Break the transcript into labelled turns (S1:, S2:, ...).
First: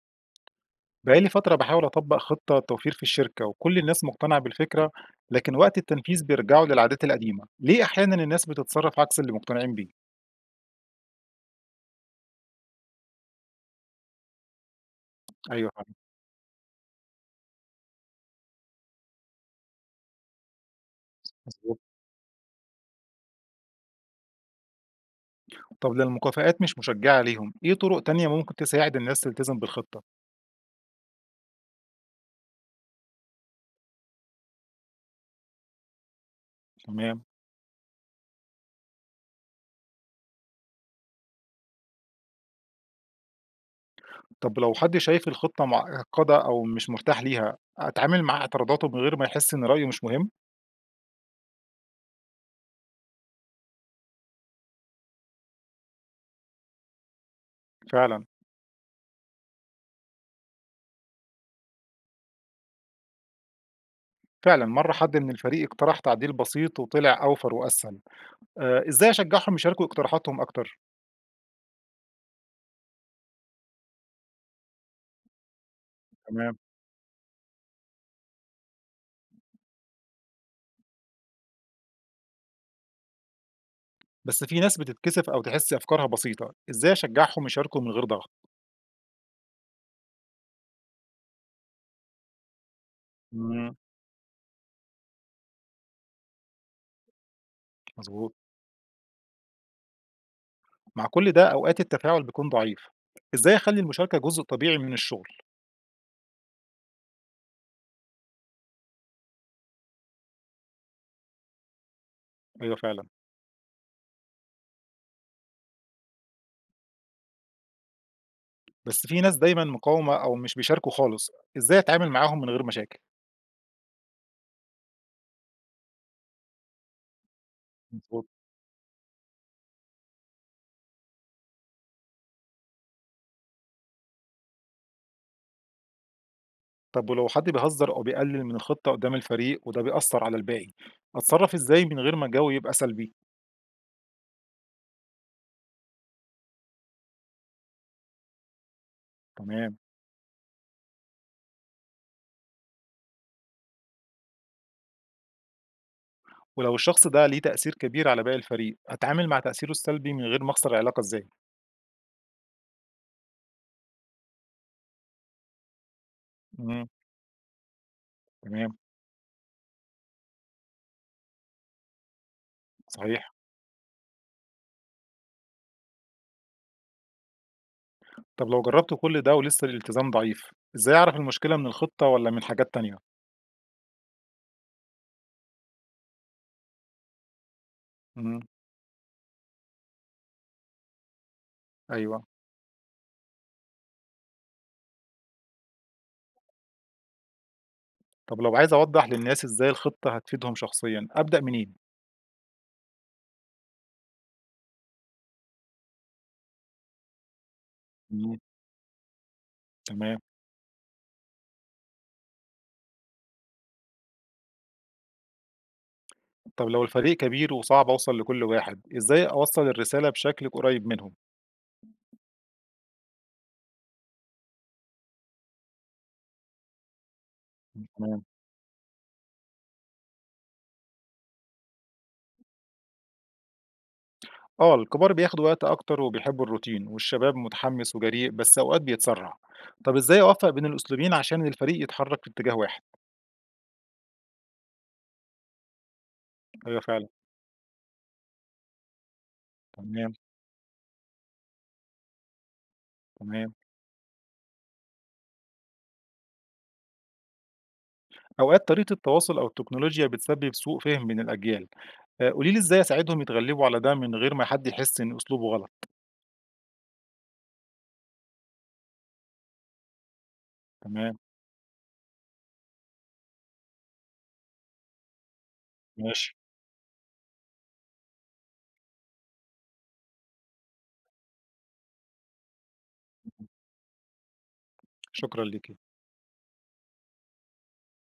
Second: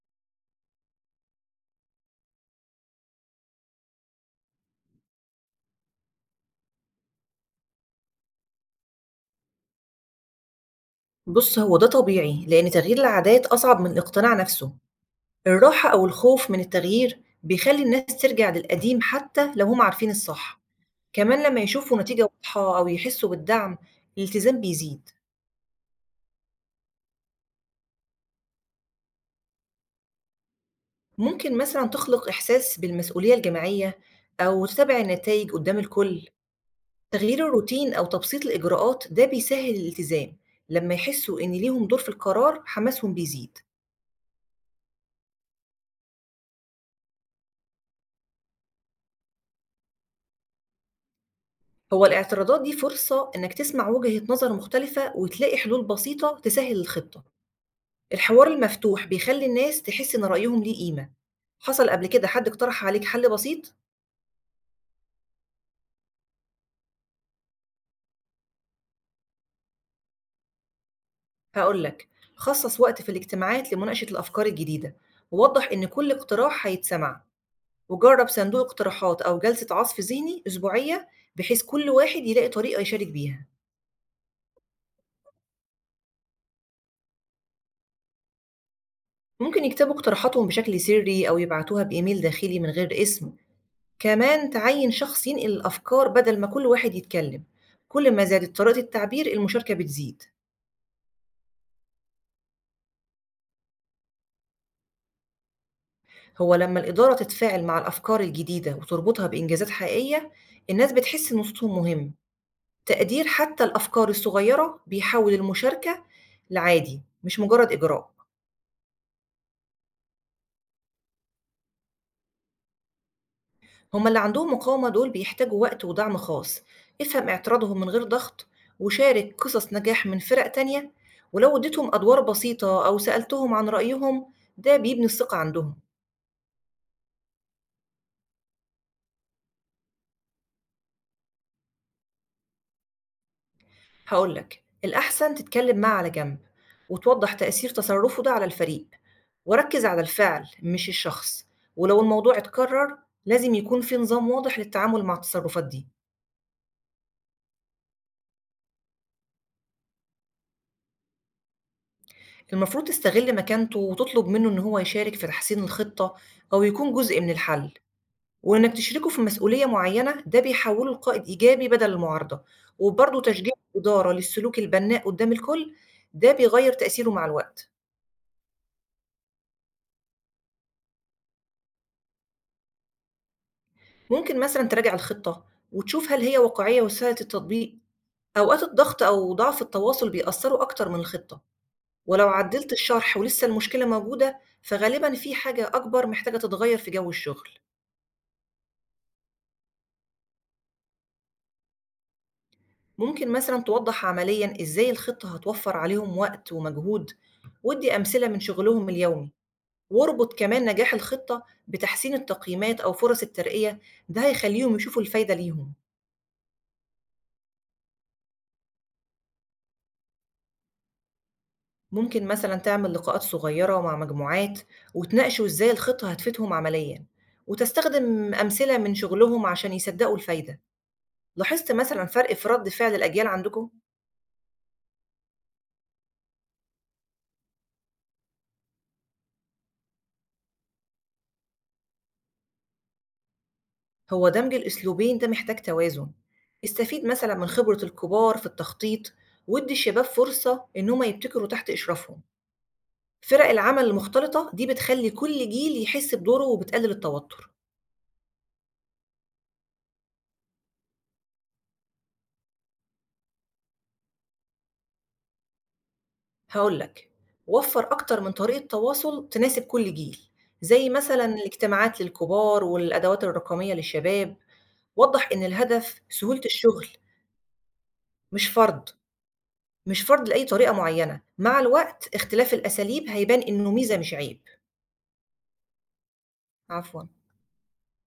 S1: بقالي فترة بحاول أطبق خطة توفير في الشركة وكل الناس مقتنعة بالفكرة لكن وقت التنفيذ بيرجعوا للعادات القديمة، ليه أحيانا الناس بتتصرف عكس اللي مقتنعين بيه؟
S2: بُص، هو ده طبيعي، لإن تغيير العادات أصعب من الاقتناع نفسه.
S1: أيوه، فعلا.
S2: الراحة أو الخوف من التغيير بيخلّي الناس ترجع للقديم حتى لو هم عارفين الصح. كمان لمّا
S1: مظبوط.
S2: يشوفوا نتيجة واضحة أو يحسوا بالدعم، الالتزام بيزيد.
S1: طب لو المكافآت مش مشجعة ليهم، إيه طرق تانية ممكن تساعد الناس تلتزم بالخطة؟
S2: ممكن مثلًا تخلق إحساس بالمسؤولية الجماعية أو تتابع النتايج قدّام الكل.
S1: تمام.
S2: تغيير الروتين أو تبسيط الإجراءات ده بيسهّل الالتزام. لمّا يحسوا إن ليهم دور في القرار، حماسهم بيزيد.
S1: طب لو حد شايف الخطة معقدة أو مش مرتاح ليها، أتعامل مع اعتراضاته من غير ما يحس إن رأيه مش مهم؟
S2: هو الاعتراضات دي فرصة إنك تسمع وجهة نظر مختلفة وتلاقي حلول بسيطة تسهل الخطة،
S1: فعلا.
S2: الحوار المفتوح بيخلي الناس تحس إن رأيهم ليه قيمة، حصل قبل كده حد اقترح عليك حل بسيط؟
S1: مرة حد من الفريق اقترح تعديل بسيط وطلع أوفر وأسهل. آه، إزاي أشجعهم يشاركوا اقتراحاتهم أكتر؟
S2: هقولك خصص وقت في الاجتماعات لمناقشة الأفكار الجديدة، ووضح إن كل
S1: تمام.
S2: اقتراح هيتسمع، وجرب صندوق اقتراحات أو جلسة عصف ذهني أسبوعية بحيث كل واحد يلاقي طريقة يشارك بيها،
S1: بس في ناس بتتكسف أو تحس أفكارها بسيطة، إزاي أشجعهم يشاركوا من غير ضغط؟
S2: ممكن يكتبوا اقتراحاتهم بشكل سري أو يبعتوها بإيميل داخلي من غير اسم.
S1: مم.
S2: كمان تعيّن شخص ينقل الأفكار بدل ما كل واحد يتكلم، كل ما
S1: مضبوط.
S2: زادت طريقة التعبير المشاركة بتزيد،
S1: مع كل ده أوقات التفاعل بيكون ضعيف، إزاي أخلي المشاركة جزء طبيعي من الشغل؟
S2: هو لما الإدارة تتفاعل مع الأفكار الجديدة وتربطها بإنجازات حقيقية الناس بتحس إن صوتهم مهم،
S1: أيوه، فعلا.
S2: تقدير حتى الأفكار الصغيرة بيحول المشاركة لعادي مش مجرد إجراء.
S1: بس في ناس دايما مقاومة أو مش بيشاركوا خالص، إزاي أتعامل معاهم من غير مشاكل؟
S2: هما اللي عندهم مقاومة دول بيحتاجوا وقت ودعم خاص، افهم اعتراضهم من غير
S1: مظبوط.
S2: ضغط وشارك قصص نجاح من فرق تانية، ولو اديتهم أدوار بسيطة أو سألتهم عن رأيهم ده بيبني الثقة عندهم.
S1: طب ولو حد بيهزر أو بيقلل من الخطة قدام الفريق وده بيأثر على الباقي، أتصرف إزاي من غير ما الجو يبقى سلبي؟
S2: هقولك الأحسن تتكلم معاه على جنب وتوضح تأثير تصرفه ده على الفريق،
S1: تمام.
S2: وركز على الفعل مش الشخص، ولو الموضوع اتكرر لازم يكون في نظام واضح للتعامل مع التصرفات دي.
S1: ولو الشخص ده ليه تأثير كبير على باقي الفريق، أتعامل مع تأثيره السلبي من غير ما أخسر العلاقة إزاي؟
S2: المفروض تستغل مكانته وتطلب منه إن هو يشارك في تحسين الخطة أو
S1: مم.
S2: يكون جزء من الحل، وإنك
S1: تمام.
S2: تشركه في مسؤولية معيّنة، ده بيحوّله لقائد إيجابي بدل المعارضة، وبرضه
S1: صحيح.
S2: تشجيع الإدارة للسلوك البنّاء قدّام الكل، ده بيغيّر تأثيره مع الوقت.
S1: طب لو جرّبت كل ده ولسه الالتزام ضعيف، إزاي أعرف المشكلة من الخطة والّا من حاجات تانية؟
S2: ممكن مثلًا تراجع الخطة وتشوف هل هي واقعية وسهلة التطبيق.
S1: إمم.
S2: أوقات الضغط أو ضعف التواصل بيأثّروا أكتر من الخطة،
S1: أيوه.
S2: ولو عدّلت الشرح ولسه المشكلة موجودة، فغالبًا في حاجة أكبر محتاجة تتغيّر في جو الشغل.
S1: طب لو عايز أوضّح للناس إزاي الخطة هتفيدهم شخصيًا، أبدأ منين؟
S2: ممكن مثلًا توضّح عمليًا إزاي الخطة هتوفّر عليهم وقت ومجهود، وادّي أمثلة
S1: إمم،
S2: من شغلهم اليومي.
S1: تمام.
S2: واربط كمان نجاح الخطة بتحسين التقييمات أو فرص الترقية، ده هيخليهم يشوفوا الفايدة ليهم.
S1: طب لو الفريق كبير وصعب أوصل لكل واحد، إزاي أوصّل الرسالة بشكل قريب منهم؟
S2: ممكن مثلا تعمل لقاءات صغيرة مع مجموعات وتناقشوا إزاي الخطة هتفيدهم عمليا،
S1: إمم، تمام.
S2: وتستخدم أمثلة من شغلهم عشان يصدقوا الفايدة. لاحظت مثلا فرق في رد فعل الأجيال عندكم؟
S1: آه، الكبار بياخدوا وقت أكتر وبيحبوا الروتين، والشباب متحمس وجريء بس أوقات بيتسرع. طب إزاي أوفّق بين الأسلوبين عشان الفريق يتحرك في اتجاه واحد؟
S2: هو دمج الأسلوبين ده محتاج توازن،
S1: أيوه،
S2: استفيد
S1: فعلًا.
S2: مثلا من خبرة الكبار في التخطيط، وادي الشباب
S1: تمام،
S2: فرصة إن هما يبتكروا تحت إشرافهم. فرق
S1: تمام.
S2: العمل المختلطة دي بتخلّي كل جيل يحس بدوره وبتقلل التوتر،
S1: أوقات طريقة التواصل أو التكنولوجيا بتسبب سوء فهم بين الأجيال، قولي لي إزاي أساعدهم يتغلبوا على ده من غير ما حد يحس إن أسلوبه غلط؟
S2: هاقول لك وفّر أكتر من طريقة تواصل تناسب كل جيل، زي
S1: تمام،
S2: مثلًا الاجتماعات للكبار والأدوات الرقمية للشباب، وضّح إن الهدف
S1: ماشي،
S2: سهولة الشغل مش فرض، مش فرض لأي طريقة معيّنة، مع الوقت اختلاف الأساليب هيبان إنه ميزة مش عيب.
S1: شكرًا ليكِ.
S2: عفوًا.